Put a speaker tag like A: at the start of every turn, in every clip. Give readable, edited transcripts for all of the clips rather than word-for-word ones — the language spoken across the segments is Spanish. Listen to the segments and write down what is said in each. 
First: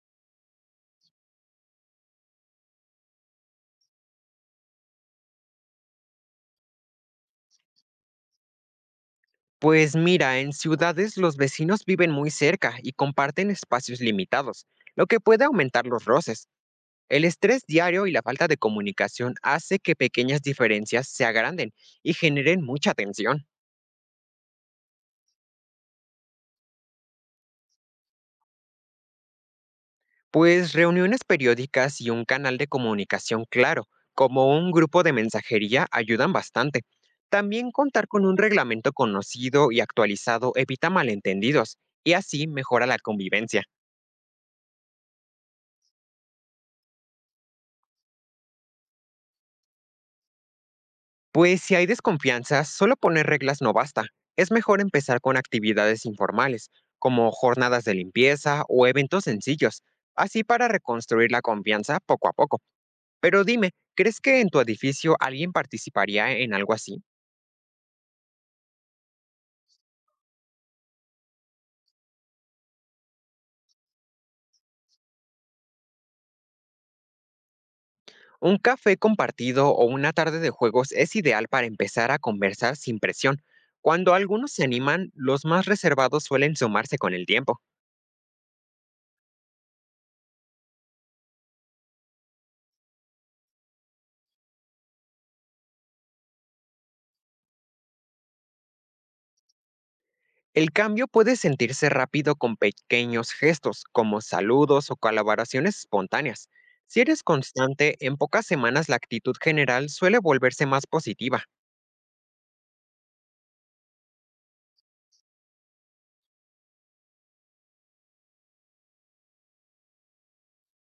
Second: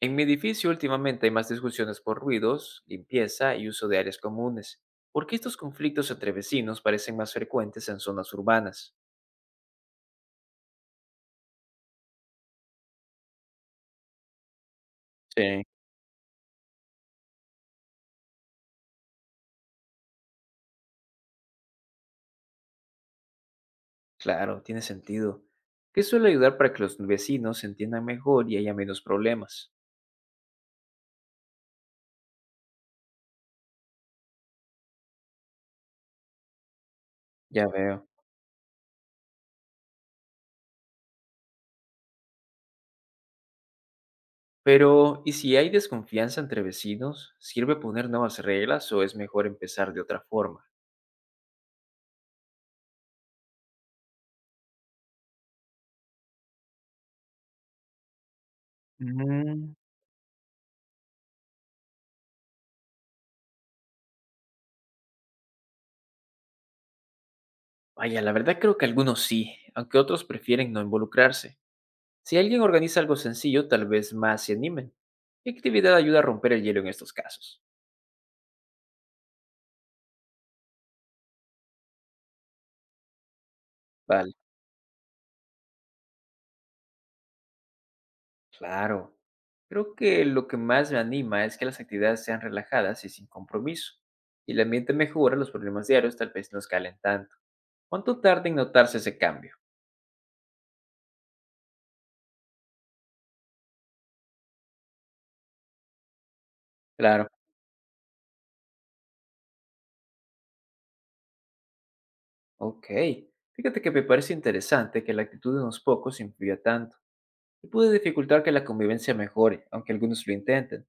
A: En mi edificio últimamente hay más discusiones por ruidos, limpieza y uso de áreas comunes. ¿Por qué estos conflictos entre vecinos parecen más frecuentes en zonas urbanas?
B: Pues mira, en ciudades los vecinos viven muy cerca y comparten espacios limitados, lo que puede
A: Sí.
B: aumentar los roces. El estrés diario y la falta de comunicación hace que pequeñas diferencias se agranden y generen mucha tensión.
A: Claro, tiene sentido. ¿Qué suele ayudar para que los vecinos se entiendan mejor y haya menos problemas?
B: Pues reuniones periódicas y un canal de comunicación claro, como un grupo de mensajería, ayudan bastante.
A: Ya
B: También
A: veo.
B: contar con un reglamento conocido y actualizado evita malentendidos y así mejora la convivencia.
A: Pero, ¿y si hay desconfianza entre vecinos? ¿Sirve poner nuevas reglas o es mejor empezar de otra forma?
B: Pues si hay desconfianza, solo poner reglas no basta. Es mejor empezar con actividades informales, como jornadas de limpieza o eventos
A: Mm.
B: sencillos, así para reconstruir la confianza poco a poco. Pero dime, ¿crees que en tu edificio alguien participaría en algo así?
A: Vaya, la verdad creo que algunos sí, aunque otros prefieren no involucrarse. Si alguien organiza algo sencillo, tal vez más se animen. ¿Qué actividad ayuda a romper el hielo en estos casos?
B: Un café compartido o una tarde de juegos es ideal para empezar a conversar sin presión. Cuando
A: Vale,
B: algunos se animan, los más reservados suelen sumarse con el tiempo.
A: claro. Creo que lo que más me anima es que las actividades sean relajadas y sin compromiso. Y el ambiente mejora, los problemas diarios tal vez no escalen tanto. ¿Cuánto tarda en notarse ese cambio?
B: El cambio puede sentirse rápido con pequeños gestos, como saludos o colaboraciones espontáneas. Si eres
A: Claro,
B: constante, en pocas semanas la actitud general suele volverse más positiva.
A: ok. Fíjate que me parece interesante que la actitud de unos pocos influya tanto y puede dificultar que la convivencia mejore, aunque algunos lo intenten.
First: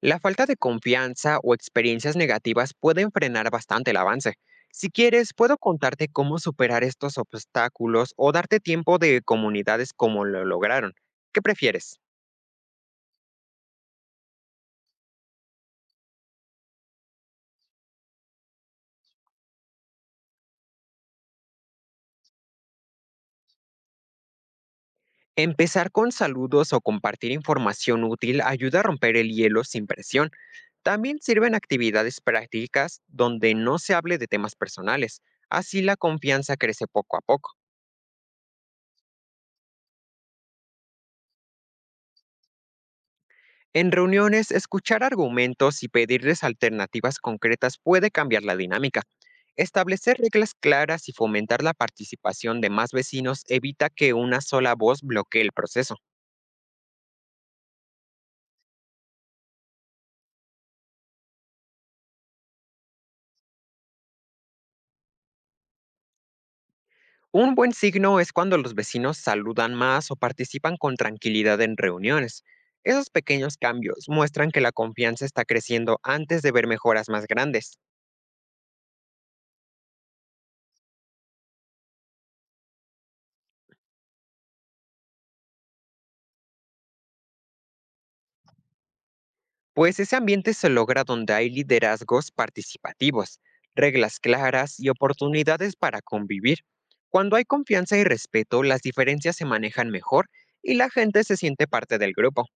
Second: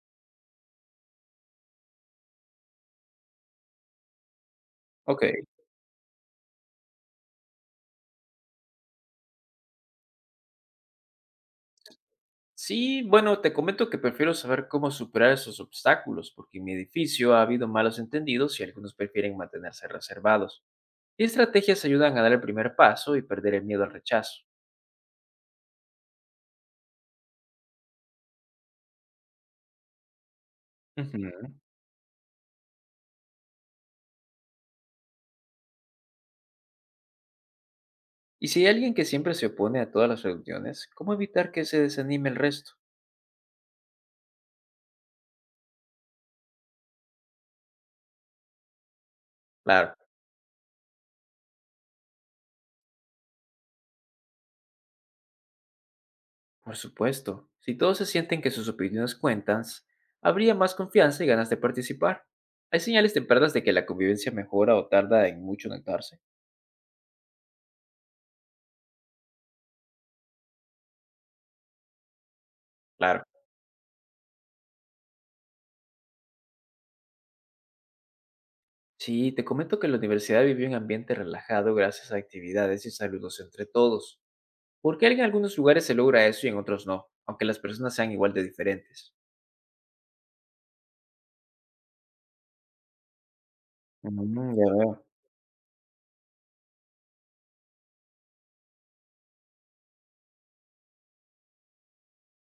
B: La falta de confianza o experiencias negativas pueden frenar bastante el avance. Si
A: Ok.
B: quieres, puedo contarte cómo superar estos obstáculos o darte tiempo de comunidades como lo lograron. ¿Qué prefieres?
A: Sí, bueno, te comento que prefiero saber cómo superar esos obstáculos, porque en mi edificio ha habido malos entendidos y algunos prefieren mantenerse reservados. ¿Qué estrategias ayudan a dar el primer paso y perder el miedo al rechazo?
B: Empezar con saludos o compartir información útil ayuda a romper el hielo sin presión. También
A: Ujú.
B: sirven actividades prácticas donde no se hable de temas personales, así la confianza crece poco a poco.
A: Y si hay alguien que siempre se opone a todas las reuniones, ¿cómo evitar que se desanime el resto?
B: En reuniones, escuchar argumentos y pedirles alternativas concretas puede cambiar la dinámica.
A: Claro,
B: Establecer reglas claras y fomentar la participación de más vecinos evita que una sola voz bloquee el proceso.
A: por supuesto. Si todos se sienten que sus opiniones cuentan, habría más confianza y ganas de participar. ¿Hay señales tempranas de que la convivencia mejora o tarda en mucho notarse?
B: Un buen signo es cuando los vecinos saludan más o participan con tranquilidad en reuniones. Esos
A: Claro.
B: pequeños cambios muestran que la confianza está creciendo antes de ver mejoras más grandes.
A: Sí, te comento que la universidad vivió un ambiente relajado gracias a actividades y saludos entre todos. Porque en algunos lugares se logra eso y en otros no, aunque las personas sean igual de diferentes.
B: Pues ese ambiente se logra donde hay liderazgos participativos, reglas
A: Mm, ya
B: claras y
A: veo.
B: oportunidades para convivir. Cuando hay confianza y respeto, las diferencias se manejan mejor y la gente se siente parte del grupo.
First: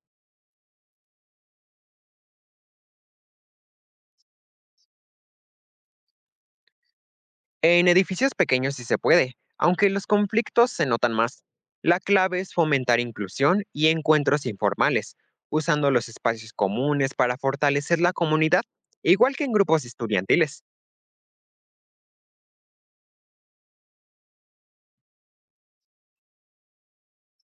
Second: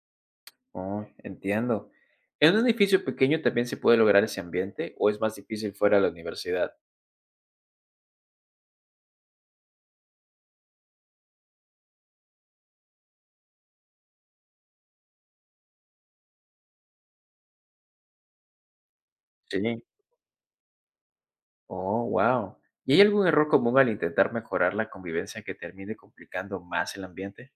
A: Oh, entiendo. ¿En un edificio pequeño también se puede lograr ese ambiente o es más difícil fuera de la universidad?
B: En edificios pequeños sí se puede, aunque los conflictos se notan más. La clave es fomentar inclusión y encuentros informales, usando los espacios comunes para fortalecer la comunidad, igual que en
A: Sí.
B: grupos estudiantiles.
A: Oh, wow. ¿Y hay algún error común al intentar mejorar la convivencia que termine complicando más el ambiente?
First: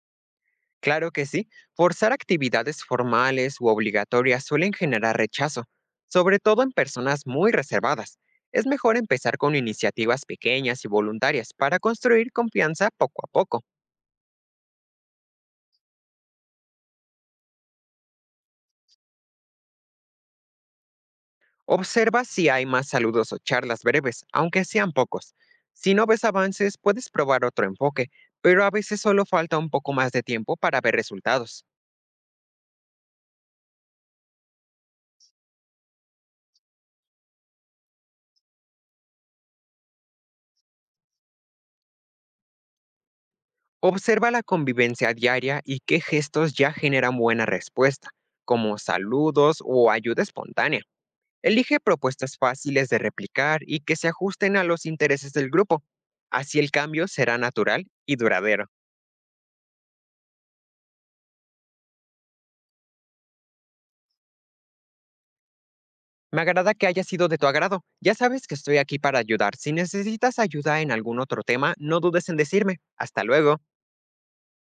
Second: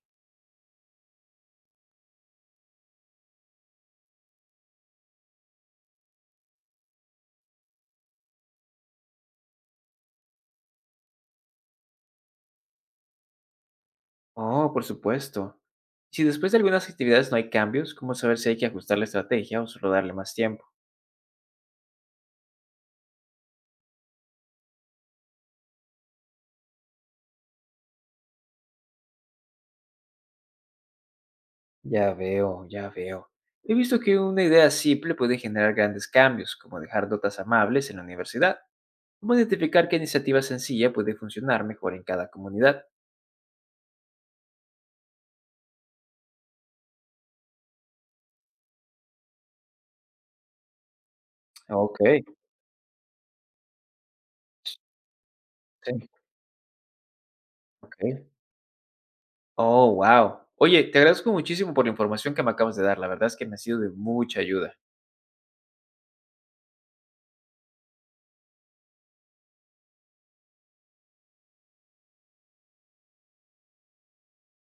B: Claro que sí, forzar actividades formales u obligatorias suelen generar rechazo, sobre todo en personas muy reservadas. Es mejor empezar con iniciativas pequeñas y voluntarias para construir confianza poco a poco.
A: Oh, por supuesto. Si después de algunas actividades no hay cambios, ¿cómo saber si hay que ajustar la estrategia o solo darle más tiempo?
B: Observa si hay más saludos o charlas breves, aunque sean pocos. Si no ves avances, puedes probar otro enfoque, pero a veces solo falta un poco más de tiempo para ver resultados.
A: Ya veo, ya veo. He visto que una idea simple puede generar grandes cambios, como dejar notas amables en la universidad. ¿Cómo identificar qué iniciativa sencilla puede funcionar mejor en cada comunidad?
B: Observa la convivencia diaria y qué gestos ya generan buena respuesta, como saludos o ayuda espontánea. Elige
A: Ok,
B: propuestas fáciles de replicar y que se ajusten a los intereses del grupo.
A: sí,
B: Así el cambio será natural
A: ok.
B: y duradero.
A: Oh, wow. Oye, te agradezco muchísimo por la información que me acabas de dar. La verdad es que me ha sido de mucha ayuda.
B: Me agrada que haya sido de tu agrado. Ya sabes que estoy aquí para ayudar. Si necesitas ayuda en algún otro tema, no dudes en decirme. Hasta luego.